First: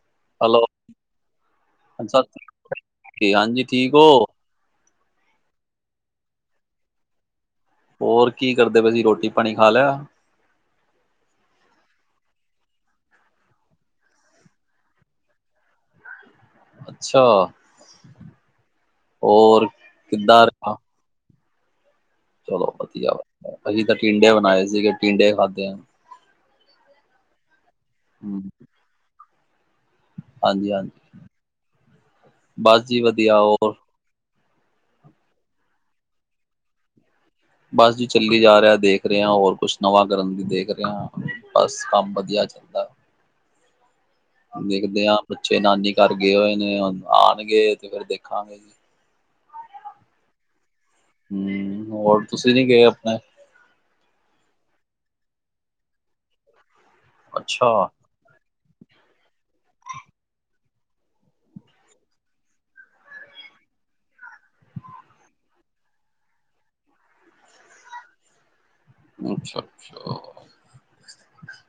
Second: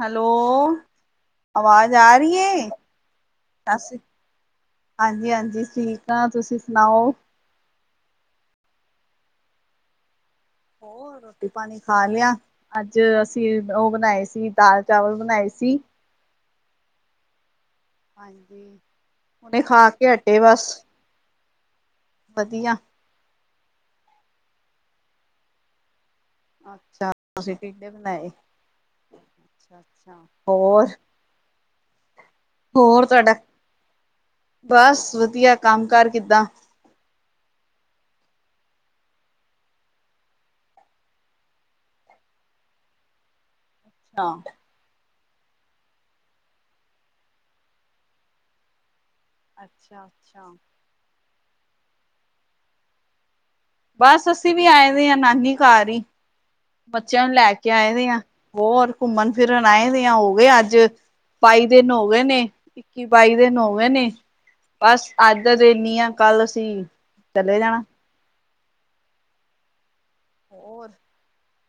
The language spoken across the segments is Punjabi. ਹੈਲੋ, ਆਵਾਜ਼ ਆ ਸਤਿ ਰੀ ਏ ਸ਼੍ਰੀ ਅਕਾਲ ਹਾਂਜੀ ਠੀਕ ਸਾਸੀ ਹੋ ਹਾਂਜੀ, ਹਾਂਜੀ ਠੀਕ ਆਂ। ਤੁਸੀਂ ਸੁਣਾਓ। ਹੋਰ ਕੀ ਕਰਦੇ ਪੇ ਸੀ, ਰੋਟੀ-ਪਾਣੀ ਖਾ ਲਿਆ? ਰੋਟੀ-ਪਾਣੀ ਖਾ ਲਿਆ। ਅੱਜ ਅਸੀਂ ਓ ਬਣਾਏ ਸੀ, ਦਾਲ ਚਾਵਲ ਬਣਾਏ ਸੀ। ਅੱਛਾ ਨਈ, ਹੋਰ ਖਾ ਕੇ ਹਟੇ ਕਿੱਦਾਂ ਬਸ। ਰਿਹਾ ਚਲੋ ਵਧੀਆ, ਅਹੀਂ ਤਾਂ ਟੀਂਡੇ ਬਣਾਏ ਸੀਗੇ, ਟੀਂਡੇ ਖਾਦੇ। ਅੱਛਾ ਤੁਸੀਂ ਟਿਂਡੇ ਬਣਾਏ, ਹਮ, ਅਛਾ, ਅੱਛਾ। ਹਾਂਜੀ ਹੋਰ। ਹਾਂਜੀ ਬਸ ਜੀ ਹੋਰ ਤੁਆਡਾ ਵਧੀਆ ਹੋਰ ਬਸ, ਵਧੀਆ। ਕੰਮ ਕਾਰ ਕਿੱਦਾਂ? ਬਸ ਜੀ ਚੱਲੀ ਜਾ ਰਿਆ। ਦੇਖ ਰਿਆ ਹੋਰ ਕੁਛ ਨਵਾਂ ਕਰਨ ਦੀ ਦੇਖ ਰਿਆ, ਬਸ ਕੰਮ ਵਧੀਆ ਦਾ ਅੱਛਾ। ਦੇਖਦੇ ਆਂ, ਬੱਚੇ ਨਾਨੀ ਘਰ ਗਏ ਹੋਏ ਨੇ ਹੁਣ ਆਣਗੇ ਤੇ ਫੇਰ ਦੇਖਾਂਗੇ। ਅੱਛਾ, ਅੱਛਾ। ਹਂ, ਹੋਰ ਤੁਸੀਂ ਨੀ ਗਏ ਅਪਣੇ ਬਸ ਅਸੀਂ ਵੀ ਆਏ ਦੇ ਆਂ ਨਾਨੀ ਘਰ ਈ, ਬੱਚਿਆਂ ਨੂੰ ਲੈ ਅੱਛਾ ਕੇ ਆਏ ਦੇ ਆਂ। ਹੋਰ ਘੁੰਮਣ-ਫਿਰਨ ਆਏ ਦੇ ਆਂ, ਹੋ ਗਏ ਅੱਜ ਬਾਈ ਦਿਨ ਹੋ ਗਏ ਨੇ। ਇੱਕੀ-ਬਾਈ ਦਿਨ ਹੋ ਗਏ ਨੇ। ਬਸ ਅੱਜ ਦਾ ਦਿਨ ਈ ਐ, ਕੱਲ ਅਸੀਂ ਚਲੇ ਜਾਣਾ। ਅੱਛਾ, ਅੱਛਾ। ਹੋਰ।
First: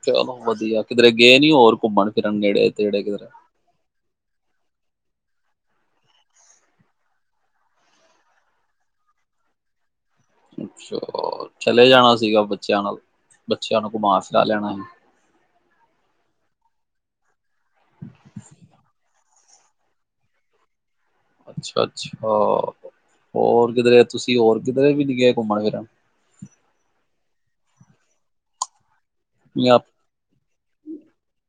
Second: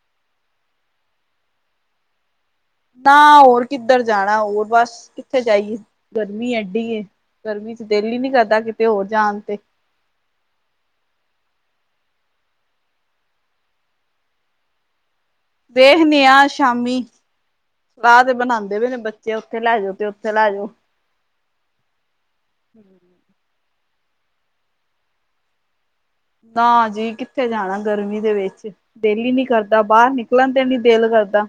ਚਲੋ ਵਧੀਆ, ਕਿਧਰੇ ਗਏ ਨੀਂ ਹੋਰ ਘੁੰਮਣ-ਫਿਰਨ ਨੇੜੇ। ਤੇੜੇ ਨਾ ਕਿਧਰੇ ਹੋਰ ਕਿੱਧਰ ਜਾਣਾ ਹੋਰ ਬਸ, ਕਿੱਥੇ ਜਾਈਏ ਗਰਮੀ ਐਢੀ ਐ। ਗਰਮੀ ਚ ਦਿਲ ਈ ਨੀਂ ਕਰਦਾ ਕਿਤੇ ਹੋਰ ਜਾਣ ਤੇ। ਅੱਛਾ ਚਲੇ ਜਾਣਾ ਸੀਗਾ ਬੱਚਿਆਂ ਨਾਲ। ਬੱਚਿਆਂ ਨੂੰ ਘੁਮਾ ਫਿਰਾ ਲੈਣਾ ਹੀ। ਵੇਖਣੇ ਆਂ ਸ਼ਾਮੀ, ਸਲਾਹ ਤੇ ਬਣਾਂਦੇ ਪੇ ਨੇ ਬ ਚੇ ਓਥੇ ਲੈ ਜੋ ਤੇ ਓਥੇ ਲੈ ਜੋ। ਅੱਛਾ, ਅੱਛਾ ਹੋਰ ਕਿਧਰੇ ਤੁਸੀਂ ਹੋਰ ਕਿਧਰੇ ਵੀ ਨੀਂ ਗੇਏ ਘੁੰਮਣ-ਫਿਰਨ। ਨਾ ਜੀ ਕਿੱਥੇ ਜਾਣਾ ਗਰਮੀ ਦੇ ਵਿੱਚ ਦੇਲੀ ਨੀਂ ਕਰਦਾ ਨਹੀਂ ਬਾਰ ਨਿਕਲ ਨਿਕਲਣ ਤੇ ਨੀਂ ਦਿਲ ਕਰਦਾ।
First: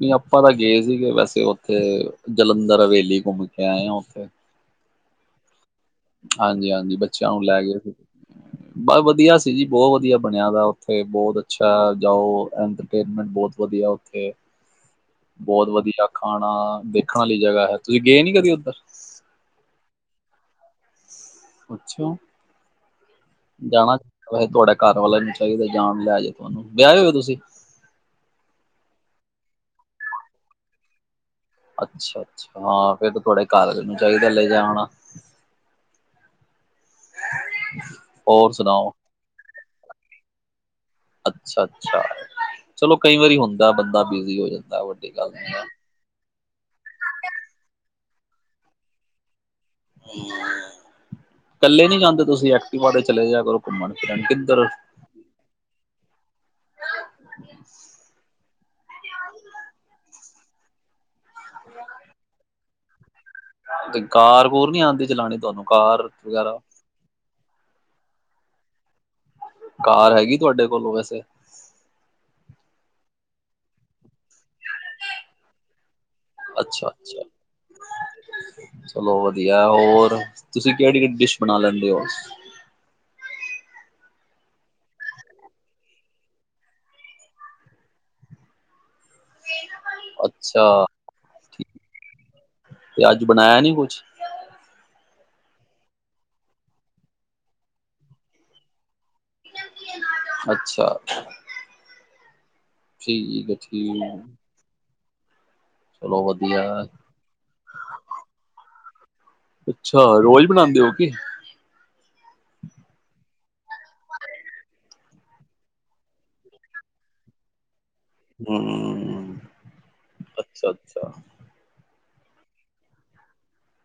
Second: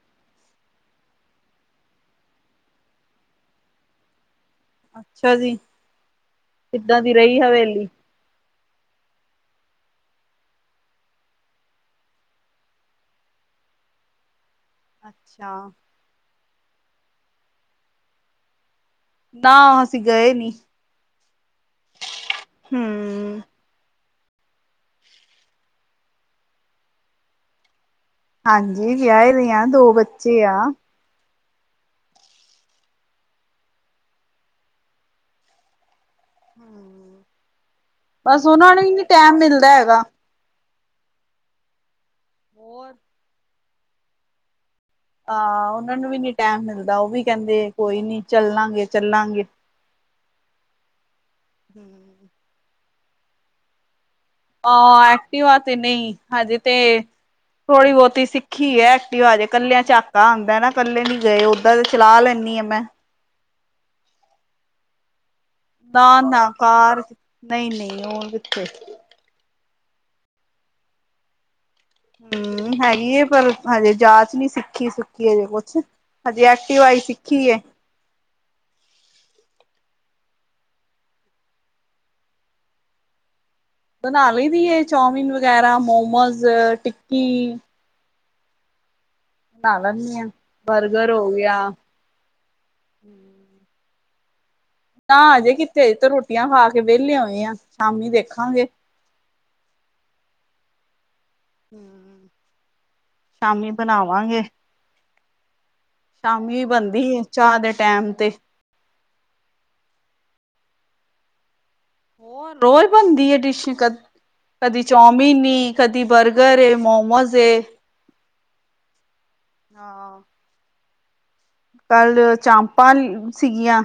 ਨ੍ਹੀਂ ਆਪਾਂ ਤਾਂ ਗਏ ਸੀਗੇ, ਵੈਸੇ ਉੱਥੇ ਜਲੰਧਰ ਹਵੇਲੀ ਘੁੰਮ ਕੇ ਆਏ ਆਂ ਓਥੇ। ਅੱਛਾ ਜੀ, ਹਾਂਜੀ ਹਾਂਜੀ ਕਿੱਦਾਂ ਦੀ ਬੱਚਿਆਂ ਰਈ ਨੂੰ ਲੈ ਗਏ ਹਵੇਲੀ। ਸੀ ਬਸ ਵਧੀਆ ਸੀ ਜੀ ਬੋਤ ਵਧੀਆ ਬਣਿਆ ਦਾ ਓਥੇ ਬਹੁਤ ਅੱਛਾ ਜਾਓ। ਐਂਟਰਟੇਨਮੈਂਟ ਬੋਤ ਵਧੀਆ। ਬੋਤ ਅੱਛਾ, ਵਧੀਆ ਖਾਣਾ, ਦੇਖਣ ਵਾਲੀ ਜਗ੍ਹਾ ਐ ਤੁਹੀਂ ਗਏ ਨੀ ਕਦੀ ਉੱਧਰ ਨਾ ਅਸੀਂ ਗਏ ਨੀ। ਅੱਛਾ। ਹੂੰ। ਜਾਣਾ, ਵੇਹੇ ਤੁਆਡਾ ਘਰ ਵਾਲਿਆਂ ਨੂੰ ਚਾਈਦਾ ਜਾਣ ਲੈ ਜੇ, ਵਿਆਏ ਹੋਏ ਓ ਤੁਸੀਂ? ਹਾਂਜੀ, ਵਿਆਏ ਦੇ ਆਂ ਦੋ ਬੱਚੇ ਆ। ਅੱਛਾ, ਅੱਛਾ। ਹਾਂ, ਫਿਰ ਤੁਆਡੇ ਘਰਆਲੇ ਨੂੰ ਚਾਈਦਾ ਲੈ ਜਾਣਾ। ਬਸ ਹੋਰ ਓਨਾਂ ਨੂੰ ਸੁਣਾਓ ਈ ਨੀਂ ਟੈਮ ਮਿਲਦਾ ਹੈਗਾ। ਅੱਛਾ, ਅੱਛਾ ਹੋਰ। ਚਲੋ, ਕਈ ਵਾਰੀ ਹੁੰਦਾ ਬੰਦਾ ਬਿਜੀ ਹੋ ਜਾਂਦਾ। ਵੱਡਾ ਹਾਂ, ਓਨਾਂ ਨੂੰ ਵੀ ਨੀਂ ਟੈਮ ਮਿਲਦਾ, ਓ ਵੀ ਕੈਂਦੇ ਕੋਈ ਨੀਂ ਚੱਲਾਂਗੇ, ਚੱਲਾਂਗੇ। ਕੱਲੇ ਨੀਂ ਜਾਂਦੇ ਹੂੰ। ਤੁਸੀਂ, ਐਕਟੀਵਾ ਤੇ ਚਲੇ ਜਿਆ ਕਰੋ ਘੁੰਮਣ-ਫਿਰਨ। ਹਾਂ, ਐਕਟਿਵਾ ਤੇ ਨਈਂ, ਹਜੇ ਤੇ ਥੋੜੀ-ਬੋਤੀ ਸਿੱਖੀ ਏ ਐਕਟੀਵਾ ਅਜੇ ਕੱਲੇਆਂ ਝਾਕਾ ਆਂਦੈ ਨਾ ਕੱਲੇ ਨੀ ਗਏ ਓ ਤੇ ਚਲਾ ਲੈਂਨੀ ਆਂ ਮੈਂ। ਕਾਰ-ਕੁਰ ਨੀ ਆਂਦੀ ਚਲਾਣੀ ਤੋਆਨੂੰ? ਨਾ, ਨਾ ਕਾਰ ਨਈ, ਨਈ ਓ ਕਿਥੇ ਕਾਰ ਹੈਗੀ ਤੋਆਡੇ ਕੋਲੋ ਵੈਸੇ? ਹੂੰ, ਹੈਗੀ ਏ ਪਰ ਹਜੇ ਜਾਚ ਨੀ ਸਿੱਖੀ-ਸੁਖੀ ਹਜੇ ਕੋਛ। ਅੱਛਾ, ਅੱਛਾ। ਚਲੋ ਵਧੀਆ ਹੋਰ, ਤੁਸੀ ਕੇੜੀ-ਕੇੜੀ ਡਿਸ਼ ਬਣਾ ਲੈਂਦੇ ਓ? ਬਣਾ ਲਈ ਦੀ ਏ ਚੌਮਿਨ ਵਗੈਰਾ, ਮੋਮੋਜ਼, ਟਿੱਕੀ। ਬਣਾ ਲੈਂਦੀ ਆ ਅੱਛਾ, ਬਰਗਰ ਹੋ ਗਿਆ ਤੇ ਅੱਜ ਬਣਾਏਆ ਨੀ ਕੁਛ? ਨਾ ਅਜੇ ਕਿੱਥੇ, ਅਜੇ ਤਾਂ ਰੋਟੀਆਂ ਖਾ ਕੇ ਵੇਲੇ ਹੋਏ ਆਂ, ਸ਼ਾਮੀ ਵਖਾਂਗੇ। ਅੱਛਾ। ਹੂੰ, ਠੀਕ ਹੈ ਸ਼ਾਮੀ ਠੀਕ ਬਣਾਵਾਂਗੇ। ਚਲੋ ਵਧੀਆ ਸ਼ਾਮੀ ਬਨਦੀ ਏ ਚਾ ਦੇ ਟੈਮ ਤੇ। ਅੱਛਾ ਰੋਜ ਬਣਾਂਦੇ ਓ ਕੀ? ਹੋਰ ਰੋਜ ਬਨਦੀ ਏ, ਡਿਸ਼ ਕ ਕਦੀ ਚੌਮੀਨ ਈ, ਕਦੀ ਬਰਗਰ ਏ, ਮੋਮੋਜ ਏ। ਹੂੰ। ਹਾਂ। ਅੱਛਾ, ਅੱਛਾ। ਕੱਲ ਚਾਂਪਾਂ ਸੀਗੀਆਂ,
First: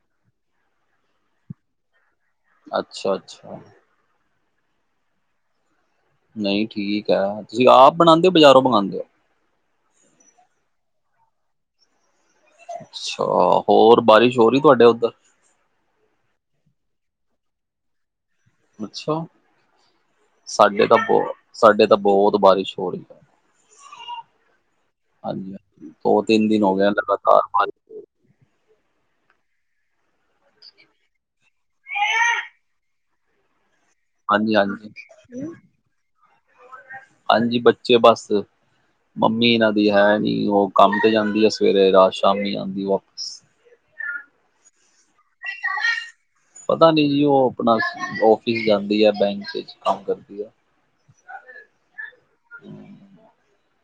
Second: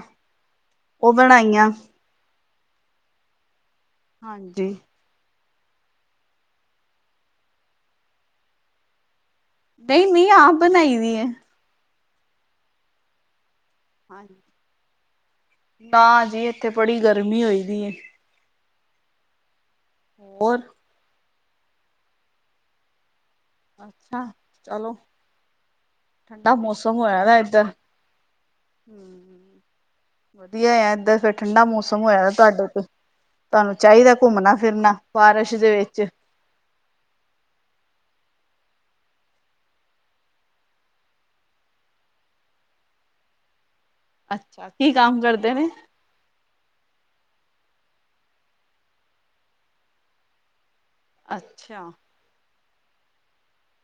ਓ ਬਣਾਈਆਂ। ਅੱਛਾ, ਅੱਛਾ। ਹਾਂਜੀ। ਨਈ ਠੀਕੈ, ਤੁਸੀ ਆਪ ਬਣਾਦੇ ਓ ਬਜਾਰੋਂ ਮਗਾਂਦੇ ਓ? ਨਈ, ਨਈ ਆਪ ਬਣਾਈ ਦੀ ਏ। ਅੱਛਾ, ਹੋਰ ਬਾਰਿਸ਼ ਹੋ ਹਾਂਜੀ। ਰੀ ਏ ਤੋਆਡੇ ਓਧਰ? ਨਾ ਜੀ, ਏਥੇ ਬੜੀ ਗਰਮੀ ਹੋਈ ਦੀ ਏ। ਅੱਛਾ, ਹੋਰ ਸਾਡੇ ਤਾਂ ਬੋ ਸਾਡੇ ਤਾਂ ਬੋਤ ਬਾਰਿਸ਼ ਹੋ ਰੀ ਏ। ਅੱਛਾ। ਚਲੋ ਹਾਂਜੀ, ਹਾਂਜੀ ਦੋ-ਤਿੰਨ ਠੰਡਾ ਦਿਨ ਹੋ ਗਏ ਮੌਸਮ ਹੋਇਆ ਦਾ ਲਗਾਤਾਰ ਬਾਰਿਸ਼ [inaudible] ਹੂੰ, ਵਧੀਆ ਆ ਏਧਰ ਫੇਰ ਠੰਡਾ ਮੌਸਮ ਹੋਏਆ ਤਾਡੇ ਤੇ। ਤਾਨੂੰ ਚਾਈਦੈ ਹਾਂਜੀ ਹਾਂਜੀ ਘੁੰਮਨਾ-ਫਿਰਨਾ ਬਾਰਸ਼ ਦੇ ਵੇਚ। ਹਾਂਜੀ, ਬੱਚੇ ਬਸ। ਮੰਮੀ ਇਨਾਂ ਦੀ ਹੈ ਨੀ, ਓ ਕੰਮ ਤੇ ਜਾਂਦੀ ਏ ਸਵੇਰੇ, ਰਾਤ ਸ਼ਾਮੀ ਆਂਦੀ ਏ ਵਾਪਸ। ਅੱਛਾ, ਕੀ ਕੰਮ ਕਰਦੇ ਨੇ? ਪਤਾ ਨੀ ਜੀ, ਓ ਅਪਣਾ ਔਫਿਸ ਜਾਂਦੀ ਏ ਬੈਂਕ ਚ ਕੰਮ ਕਰਦੀ ਏ। ਅੱਛਾ। [inaudible]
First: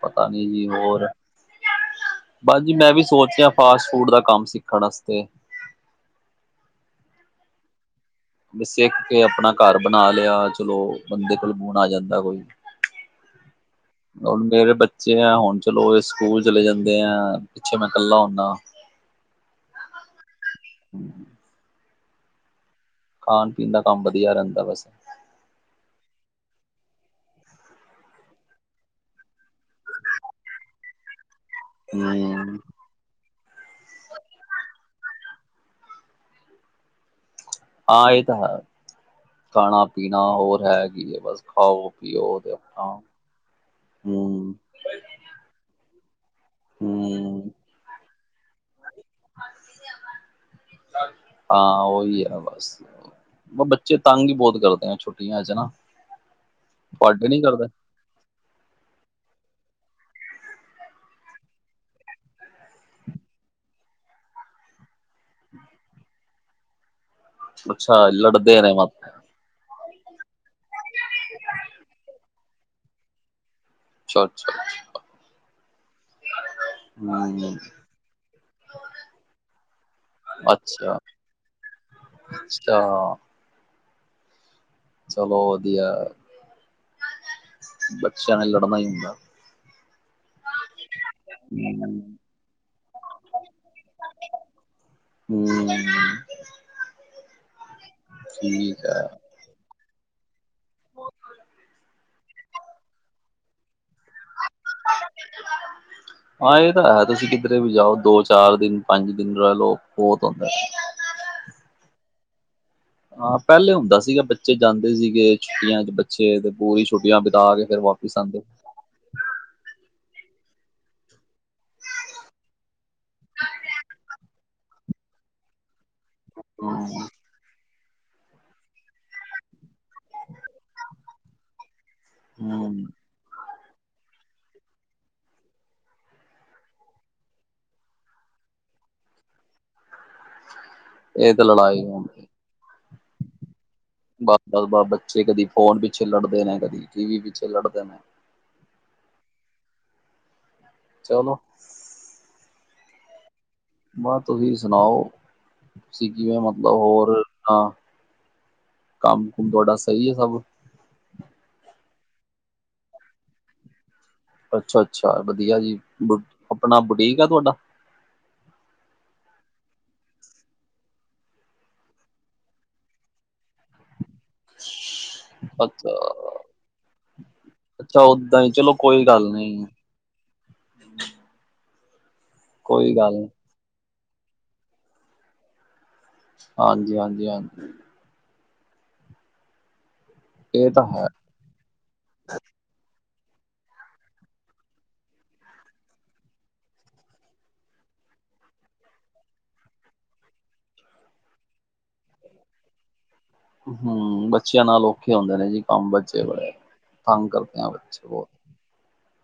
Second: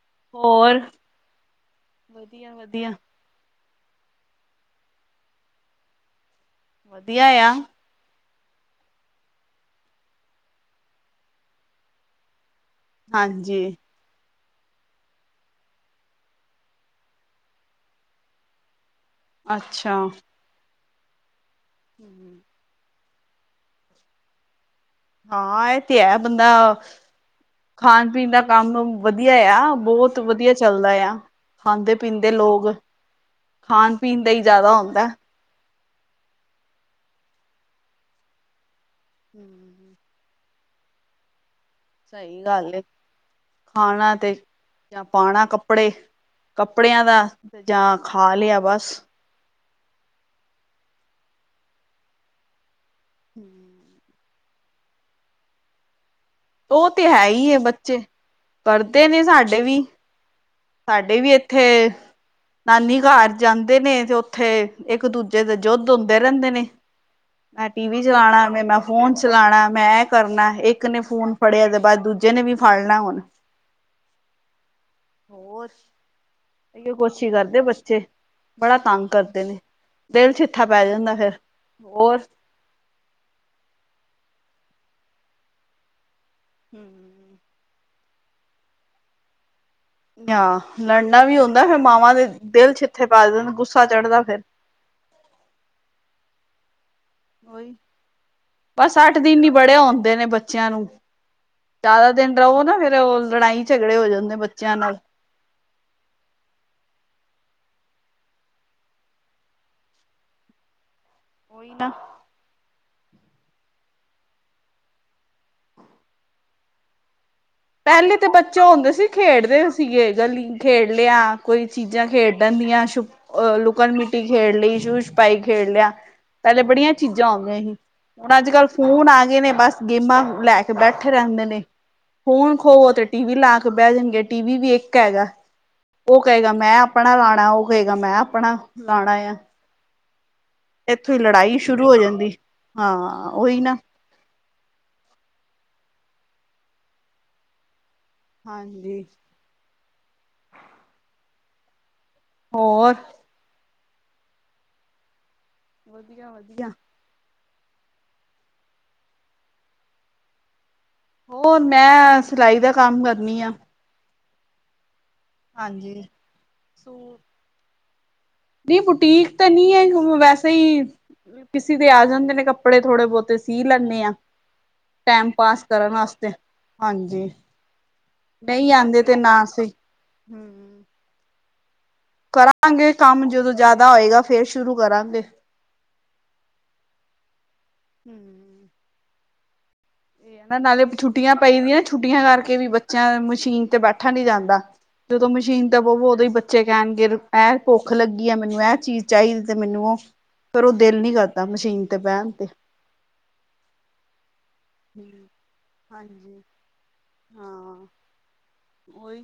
ਪਤਾ ਨੀ ਜੀ ਹੋਰ, ਵਧੀਆ ਬਸ ਜੀ ਮੈਂ ਵਧੀਆ ਵੀ ਸੋਚ ਫਾਸਟ-ਫੂਡ ਦਾ ਕੰਮ ਸਿੱਖਣ ਅਸਤੇ। ਵਧੀਆ ਆ। ਬੀ ਸਿੱਖ ਕੇ ਅਪਣਾ ਘਰ ਬਣਾ ਲੇਆ, ਚਲੋ ਬੰਦੇ ਕੋਲ ਗੁਣ ਆ ਜਾਂਦੈ ਕੋਈ। ਹਾਂਜੀ। ਮੇਰੇ ਬੱਚੇ ਐ, ਹੁਣ ਚਲੋ ਏ ਸਕੂਲ ਚਲੇ ਜਂਦੇ ਐ, ਪਿੱਛੇ ਮੈਂ ਕੱਲਾ ਹੋਨਾ। ਅੱਛਾ। [inaudible] [inaudible] ਖਾਣ- ਪੀਣ ਦਾ ਕੰਮ ਵਧੀਆ ਰਹਿੰਦਾ ਬਸ। ਹਾਂ ਇਹ ਤੇ ਹੈ, ਬੰਦਾ ਖਾਣ- ਪੀਣ ਦਾ ਕੰਮ ਵਧੀਆ ਆ, ਬਹੁਤ ਵਧੀਆ ਚੱਲਦਾ ਆ। ਖਾਂਦੇ ਪੀਂਦੇ ਹੂੰ ਲੋਕ, ਖਾਣ ਪੀਣ ਦਾ ਹੀ ਜ਼ਿਆਦਾ ਹੁੰਦਾ। ਹਾਂ ਇਹ ਤਾਂ ਹੈ, ਖਾਣਾ ਪੀਣਾ ਹੋਰ ਹੈ, ਕੀ ਬਸ ਖਾਓ। ਪੀਓ ਸਹੀ ਤੇ ਗੱਲ ਹੈ, ਆਪਣਾ ਖਾਣਾ ਤੇ ਹੂੰ ਜਾਂ ਪਾਣਾ ਕੱਪੜੇ, ਕੱਪੜਿਆਂ ਦਾ ਹੂੰ ਜਾਂ ਖਾ ਲਿਆ ਬਸ। ਹਾਂ, ਉਹੀ ਆ ਬਸ। [inaudible] ਬੱਚੇ ਤੰਗ ਈ ਬਹੁਤ ਕਰਦੇ ਐ ਛੁੱਟੀਆਂ ਚ ਨਾ। ਓਹ ਤੇ ਹੈ ਤੁਹਾਡੇ ਨੀ ਹੀ ਏ ਕਰਦੇ? ਬੱਚੇ ਕਰਦੇ ਨੇ ਸਾਡੇ ਵੀ। ਸਾਡੇ ਵੀ ਇੱਥੇ ਨਾਨੀ ਘਰ ਜਾਂਦੇ ਨੇ, ਤੇ ਓਥੇ ਇੱਕ-ਦੂਜੇ ਦੇ ਯੁੱਧ ਹੁੰਦੇ ਰਹਿੰਦੇ ਨੇ। ਮੈਂ ਟੀ ਅੱਛਾ ਵੀ ਚਲਾਣਾ ਲੜਦੇ ਵੇ, ਨੇ ਮੈਂ ਮਤ ਫੋਨ ਚਲਾਣਾ, ਮੈਂ ਐ ਕਰਨਾ, ਇੱਕ ਨੇ ਫੋਨ ਫੜਿਆ ਦੇ ਬਾਅਦ ਦੂਜੇ ਨੇ ਵੀ ਫੜਣਾ ਹੁਣ। ਅੱਛਾ-ਅੱਛਾ। ਹੋਰ, ਇਹੀ ਕੁਛ ਹਮ ਕਰਦੇ ਬੱਚੇ, ਬੜਾ ਤੰਗ ਕਰਦੇ ਨੇ। ਦਿਲ ਛਿਥਾ ਪੈ ਜਾਂਦੈ ਫੇਰ, ਹੋਰ ਅਛਿਆ। [unintelligible] ਚਲੋ ਵਧੀਆ ਐ। ਹੂੰ-ਹੂੰ। ਬੱਚਿਆ ਲੜਨਾ ਈ ਹੁੰਦਾ। ਆ ਲੜਨਾ ਵੀ ਹੁੰਦਾ, ਫੇਰ ਮਾਵਾਂ ਹਮ ਦੇ ਦਿਲ ਛਿੱਥੇ ਪਾ ਦੇਂ ਦੇ, ਗੁੱਸਾ ਚੜਦਾ ਫੇਰ। ਹੂੰ। ਓਹੀ, ਬਸ ਅੱਠ ਦਿਨ ਈ ਬੜੇ ਹੁੰਦੇ ਨੇ ਬੱਚਿਆਂ ਨੂੰ, ਜਾਦਾ ਦਿਨ ਰਹੋ ਨਾ, ਫੇਰ ਉਹ ਲੜਾਈ ਝਗੜੇ ਹੋ ਜਾਂਦੇ ਬੱਚਿਆਂ ਨਾਲ। ਹਾਂ ਏ ਤਾਂ ਹੈ, ਤੁਸੀਂ ਕਿਧਰੇ ਵੀ ਜਾਓ ਦੋ ਚਾਰ ਦਿਨ ਪੰਜ ਦਿਨ ਰਹਿ ਲਉ ਬਹੁਤ ਹੁੰਦੈ। ਉਹੀ ਤਾਂ। ਹਾਂ ਪਹਿਲੇ ਹੁੰਦਾ ਸੀਗਾ, ਬੱਚੇ ਜਾਂਦੇ ਸੀਗੇ ਛੁੱਟੀਆਂ ਚ, ਬੱਚੇ ਤੇ ਪੂਰੀ ਛੁੱਟੀਆਂ ਬਿਤਾ ਕੇ ਫਿਰ ਪਹਿਲੇ ਵਾਪਿਸ ਤਾਂ ਆਉਂਦੇ। ਬੱਚੇ ਹੁੰਦੇ ਸੀ ਖੇਡਦੇ ਸੀ ਗੇ, ਗਲੀ ਖੇਡ ਲਿਆ, ਕੋਈ ਚੀਜ਼ਾਂ ਖੇਡਣ ਦੀਆ, ਸ਼ ਉਹ ਲੁਕਣ-ਮਿੱਟੀ ਖੇਡ ਲਈ, ਸ਼ੂਪਨ ਛਪਾਈ ਖੇਡ ਲਿਆ, ਪਹਿਲੇ ਹਮ ਬੜੀਆਂ ਚੀਜ਼ਾਂ ਜਾਦੇ ਸੀ, ਹੁਣ ਅੱਜ-ਕੱਲ੍ਹ ਫੋਨ ਆ ਗਏ ਨੇ ਬਸ ਗੇਮਾਂ ਲੈ ਕੇ ਬੈਠੇ ਰਹਿੰਦੇ ਨੇ। ਫੋਨ ਹਮ ਖੋਵੋ ਤੇ ਟੀ ਵੀ ਲਾ ਕੇ ਬਹਿ ਜਾਣਗੇ, ਟੀ ਵੀ ਵੀ ਇੱਕ ਹੈਗਾ। ਉਹ ਕਹੇਗਾ ਮੈਂ ਆਪਣਾ ਲਾਣਾ, ਉਹ ਕਹੇਗਾ ਮੈਂ ਆਪਣਾ ਲਾਣਾ ਏ ਆ। ਇੱਥੋਂ ਹੀ ਇਹ ਤਾਂ ਲੜਾਈ ਸ਼ੁਰੂ ਹੋ ਹੁੰਦੀ। ਜਾਂਦੀ, ਹਾਂ ਉਹੀ ਨਾ। ਬਸ- ਬਸ -ਬਸ ਬੱਚੇ ਕਦੀ ਫੋਨ ਪਿੱਛੇ ਲੜਦੇ ਰਹਿੰਦੇ ਨੇ, ਕਦੀ ਟੀ ਵੀ ਪਿੱਛੇ ਲੜਦੇ ਨੇ। ਹਾਂਜੀ। ਚਲੋ। ਹੋਰ। ਬਸ ਤੁਸੀਂ ਸੁਣਾਓ ਸੀ ਵਧੀਆ ਕਿਵੇਂ ਮਤਲਬ ਵਧੀਆ ਹੋਰ ਹਾਂ, ਕੰਮ ਕੁਮ ਤੁਹਾਡਾ ਸਹੀ ਐ ਸਭ? ਹੋਰ ਮੈਂ, ਸਿਲਾਈ ਦਾ ਕੰਮ, ਕਰਨੀ ਆ ਅੱਛਾ-ਅੱਛਾ ਵਧੀਆ ਜੀ, ਹਾਂਜੀ। ਬ ਆਪਣਾ ਸੂਟ ਬੁਟੀਕ, ਆ ਤੁਹਾਡਾ? ਨਹੀਂ, ਬੁਟੀਕ ਤੇ ਨਈ ਐ, ਉ ਵੈਸੇ ਈ ਕਿਸੇ ਦੇ ਆ ਜਾਂਦੇ ਨੇ, ਕੱਪੜੇ ਥੋੜੇ -ਬਹੁਤੇ ਸੀ ਲੈਂਣੇ ਆ ਟੈਮ ਪਾਸ, ਅੱਛਾ ਕਰਨ ਆਸਤੇ ਹਾਂਜੀ ਅੱਛਾ ਓਦਾਂ ਹੀ ਨਹੀਂ ਚਲੋ ਆਦੇ, ਕੋਈ ਤੇ ਗੱਲ ਨਾ ਨਹੀਂ ਸਈ ਕਰਾਂਗੇ ਕੋਈ ਗੱਲ ਕੰਮ, ਨਹੀਂ ਜਦੋਂ ਜ਼ਿਆਦਾ ਹੋਏਗਾ, ਫੇਰ ਸ਼ੁਰੂ ਕਰਾਂਗੇ ਹਾਂਜੀ-ਹਾਂਜੀ ਹਾਂਜੀ ਹੂੰ। [inaudible] [unintelligible] ਇਹ ਤਾਂ ਨਾਲੇ ਹੈ ਛੁੱਟੀਆਂ, ਪਈ ਦੀਆਂ ਨਾ, ਛੁੱਟੀਆਂ ਕਰਕੇ ਵੀ ਬੱਚਿਆਂ ਨਾਲ, ਮਸ਼ੀਨ ਤੇ ਬੈਠਾ ਨਈ ਜਾਂਦਾ ਜਦੋਂ ਮਸ਼ੀਨ ਤੇ ਬਵੋ, ਉਦੋਂ ਹੀ ਬੱਚੇ ਕਹਿਣਗੇ ਐਹ ਭੁੱਖ ਲੱਗੀ ਐ, ਮੈਨੂੰ ਐਹ ਚੀਜ਼ ਚਾਹੀਦੀ, ਤੇ ਮੈਨੂੰ ਉਹ ਪਰ ਓ ਦਿਲ ਨਈ ਕਰਦਾ, ਮਸ਼ੀਨ ਤੇ ਬਹਿਣ ਤੇ ਹੂੰ, ਬੱਚਿਆਂ ਨਾਲ ਔਖੇ ਹਮ ਹੁੰਦੇ ਨੇ ਜੀ ਕੰਮ, ਬੱਚੇ ਹਾਂਜੀ ਬੜੇ ਤੰਗ ਕਰਦੇ ਆ ਬੱਚੇ ਬਹੁਤ ਓਈ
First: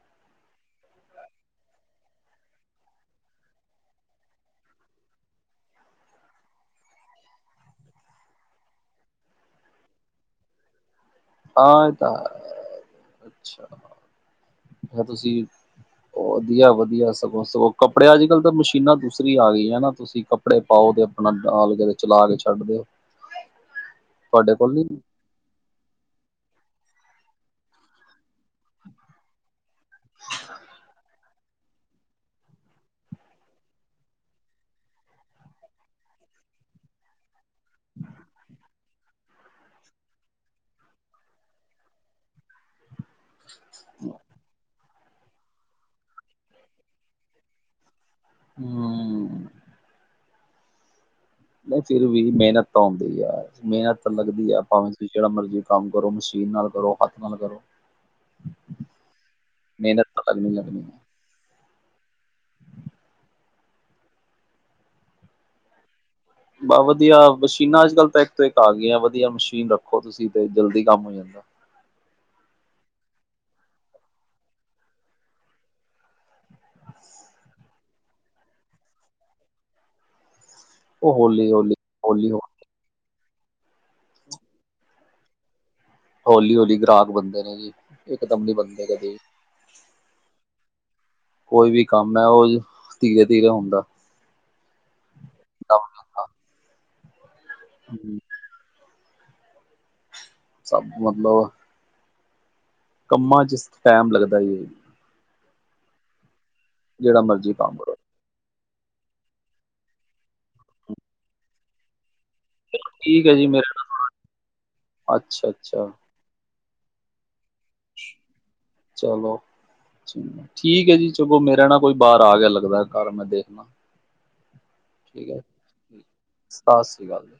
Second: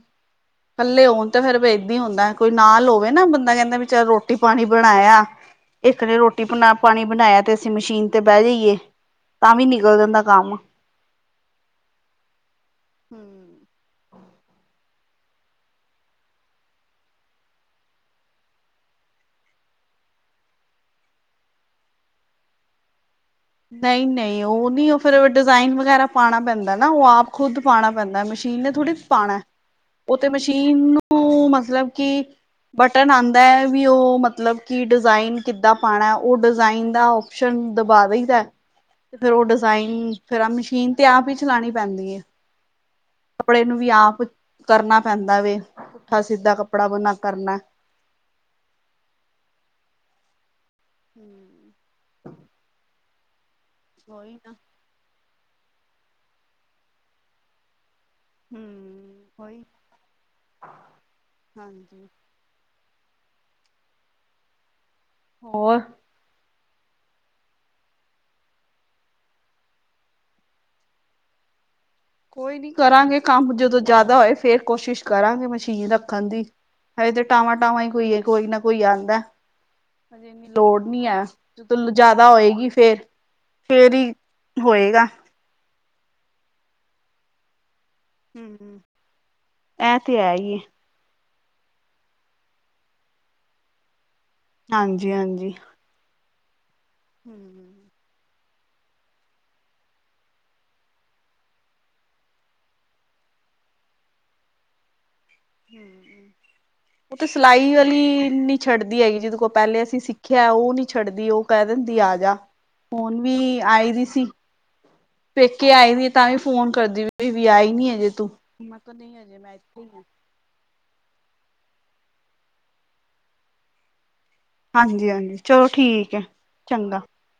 ਇਕੱਲੇ ਹੋਣ ਤੇ ਫੇਰ ਵੇਖ ਏਦਾ ਹੁੰਦਾ, ਕੋਈ ਨਾਲ ਹੋਵੇ ਨਾ ਬੰਦਾ ਕਹਿੰਦਾ ਵੀ, ਚੱਲ ਰੋਟੀ- ਪਾਣੀ ਬਣਾਇਆ ਇੱਕ ਨੇ ਰੋਟੀ- ਪਾਣੀ ਬਣਾਇਆ, ਤੇ ਅਸੀਂ ਮਸ਼ੀਨ ਤੇ ਬਹਿ ਜਾਈਏ ਤਾਂ ਵੀ, ਨਿਕਲ ਜਾਂਦਾ ਕੰਮ ਹਾਂ ਇਹ, ਤਾਂ ਹੂੰ। ਅੱਛਾ [inaudible] ਤੇ ਤੁਸੀਂ ਵਧੀਆ-ਵਧੀਆ ਸਗੋਂ -ਸਗੋਂ ਕੱਪੜਿਆ ਅੱਜ -ਕੱਲ੍ਹ ਤਾਂ ਮਸ਼ੀਨਾਂ ਦੂਸਰੀ ਆ ਗਈਆਂ ਨਾ, ਤੁਸੀਂ ਕੱਪ, ਕੱਪੜੇ ਪਾਓ, ਤੇ ਆਪਣਾ ਲਾ ਕੇ ਚਲਾ ਕੇ, ਛੱਡ ਦੇ ਹਾਂਜੀ-ਹਾਂਜੀ ਨਹੀਂ-ਨਹੀਂ ਉਹ ਨਹੀਂ, ਉਹ ਫੇਰ ਡਿਜ਼ਾਇਨ ਵਗੈਰਾ ਪਾਉਣਾ ਪੈਂਦਾ ਨਾ, ਉਹ ਆਪ ਖੁੱਦ, ਪਾਉਣਾ ਪੈਂਦਾ ਮਸ਼ੀਨ ਮਸ਼ੀਨ ਨੇ ਥੋੜ੍ਹੀ ਪਾਣਾ, ਉਹ ਤੇ ਮਸ਼ੀਨ ਨੂੰ ਮਤਲਬ ਕਿ ਬਟਨ ਆਦਾ, ਵੀ ਉਹ ਮਤਲਬ ਕਿ ਡਿਜ਼ਾਇਨ, ਕਿੱਦਾਂ ਪਾਣਾ, ਉਹ ਡਿਜ਼ਾਇਨ ਦਾ ਸ਼ਨ, ਦਬਾ ਦਈਦਾ ਤੇ, ਫੇਰ ਉਹ ਡਿਜ਼ਾਇਨ, ਫੇਰ ਮਸ਼ੀਨ ਤੇ ਆਪ ਹੀ ਚਲਾਣੀ ਪੈਂਦੀ ਏ ਕੱਪੜੇ ਨੂੰ ਵੀ, ਆਪ ਕਰਨਾ ਪੈਂਦਾ ਵੈ, ਪੁਠਾ -ਸਿੱਧਾ ਕੱਪੜਾ ਬਨਾ ਕਰਨਾ ਹੂੰ ਹੂੰ, ਹੂੰ, ਹੂੰ। [inaudible] ਨਹੀਂ ਫਿਰ ਵੀ, ਮਿਹਨਤ ਤਾਂ ਆਦੀ ਆ। ਮਿਹਨਤ ਉਹੀ ਲੱਗਦੀ ਨਾ ਆ ਭਾਵੇਂ ਜਿਹੜਾ ਮਰਜ਼ੀ ਕੰਮ ਕਰੋ, ਮਸ਼ੀਨ ਨਾਲ ਕਰੋ, ਹੱਥ ਨਾਲ ਕਰੋ ਹੂੰ ਉਹੀ ਮਿਹਨਤ ਤਾਂ, ਲੱਗਣੀ- ਲੱਗਣੀ ਹਾਂਜੀ। ਹੋਰ ਬ ਵਧੀਆ ਮਸ਼ੀਨਾਂ, ਅੱਜ- ਕੱਲ੍ਹ ਤਾਂ ਇੱਕ ਤੋਂ ਇੱਕ ਆ ਗਈਆਂ, ਵਧੀਆ ਮਸ਼ੀਨ ਰੱਖੋ, ਤੁਸੀਂ ਤੇ ਜਲਦੀ ਕੰਮ ਹੋ ਜਾਂਦਾ ਕੋਈ ਨੀ ਕਰਾਂਗੇ ਕੰਮ, ਜਦੋਂ ਜ਼ਿਆਦਾ ਹੋਏ ਫੇਰ, ਕੋਸ਼ਿਸ਼ ਕਰਾਂਗੇ ਮਸ਼ੀਨ ਰੱਖਣ ਦੀ ਹਜੇ ਤਾਂ ਟਾਵਾਂ-ਟਾਵਾਂ ਹੀ ਕੋਈ -ਕੋਈ ਨਾ ਕੋਈ ਆਦਾ ਹਜੇ ਇੰਨੀ ਲੋੜ ਨੀ, ਉਹ ਹੈ ਹੌਲੀ ਹੌਲੀ ਜਦੋਂ ਜ਼ਿਆਦਾ ਹੌਲੀ ਹੋਏਗੀ ਫੇਰ, ਹੀ ਹੋਏਗਾ। ਹੌਲੀ-ਹੌਲੀ ਗਾਹਕ ਬੰਨਦੇ ਨੇ ਜੀ ਇਕਦਮ ਨੀ ਹੂੰ, ਬੰਦੇ ਕਦੇ ਐ ਤੇ ਹੈ ਹੀ ਐ ਕੋਈ ਵੀ ਕੰਮ ਹੈ, ਉਹ ਧੀਰੇ ਧੀਰੇ ਹੁੰਦਾ ਹਾਂਜੀ-ਹਾਂਜੀ ਹੂੰ ਹੂੰ। [unintelligible] ਹੂ ਸਭ ਮਤਲਬ ਆ ਕੰਮਾਂ ਚ ਟਾਈਮ ਲੱਗਦਾ ਈ ਉਹ ਜਿਹੜਾ ਤੇ ਮਰਜੀ ਸਿਲਾਈ ਕੰਮ ਕਰੋ। ਵਾਲੀ ਨ ਛੱਡਦੀ ਹੈਗੀ। ਜਿਹਦੇ ਕੋਲ ਪਹਿਲੇ ਅਸੀਂ ਸਿੱਖਿਆ। ਉਹ ਨੀ ਛੱਡਦੀ। ਉਹ ਕਹਿ ਦਿੰਦੀ ਆਜਾ। ਹੁਣ ਠੀਕ ਹੈ ਵੀ ਜੀ ਮੇਰਾ ਆਈ ਦੀ ਸੀ। ਪੇਕ ਕੇ ਅੱਛਾ-ਅੱਛਾ ਆਈ ਵਈ ਤਾਂ ਫੋਨ ਕਰਦੀ ਵੀ ਆਈ ਨਹੀਂ ਹਜੇ ਤੂੰ। ਮਤਲਬ ਨਹੀਂ ਚਲੋ। ਹਜੇ ਮੈਂ ਇਥੇ ਹੀ ਆ। ਜੀ, ਠੀਕ ਹੈ ਜੀ। ਚਲੋ ਮੇਰੇ ਨਾ ਕੋਈ ਬਾਹਰ ਆ ਗਿਆ ਲੱਗਦਾ। ਘਰ ਮੈਂ ਦੇਖਣਾ। ਠੀਕ ਹਾਂਜੀ-ਹਾਂਜੀ ਹੈ। ਚਲੋ ਠੀਕ ਹੈ। ਸਤਿ ਚੰਗਾ ਸ੍ਰੀ ਅਕਾਲ ਜੀ।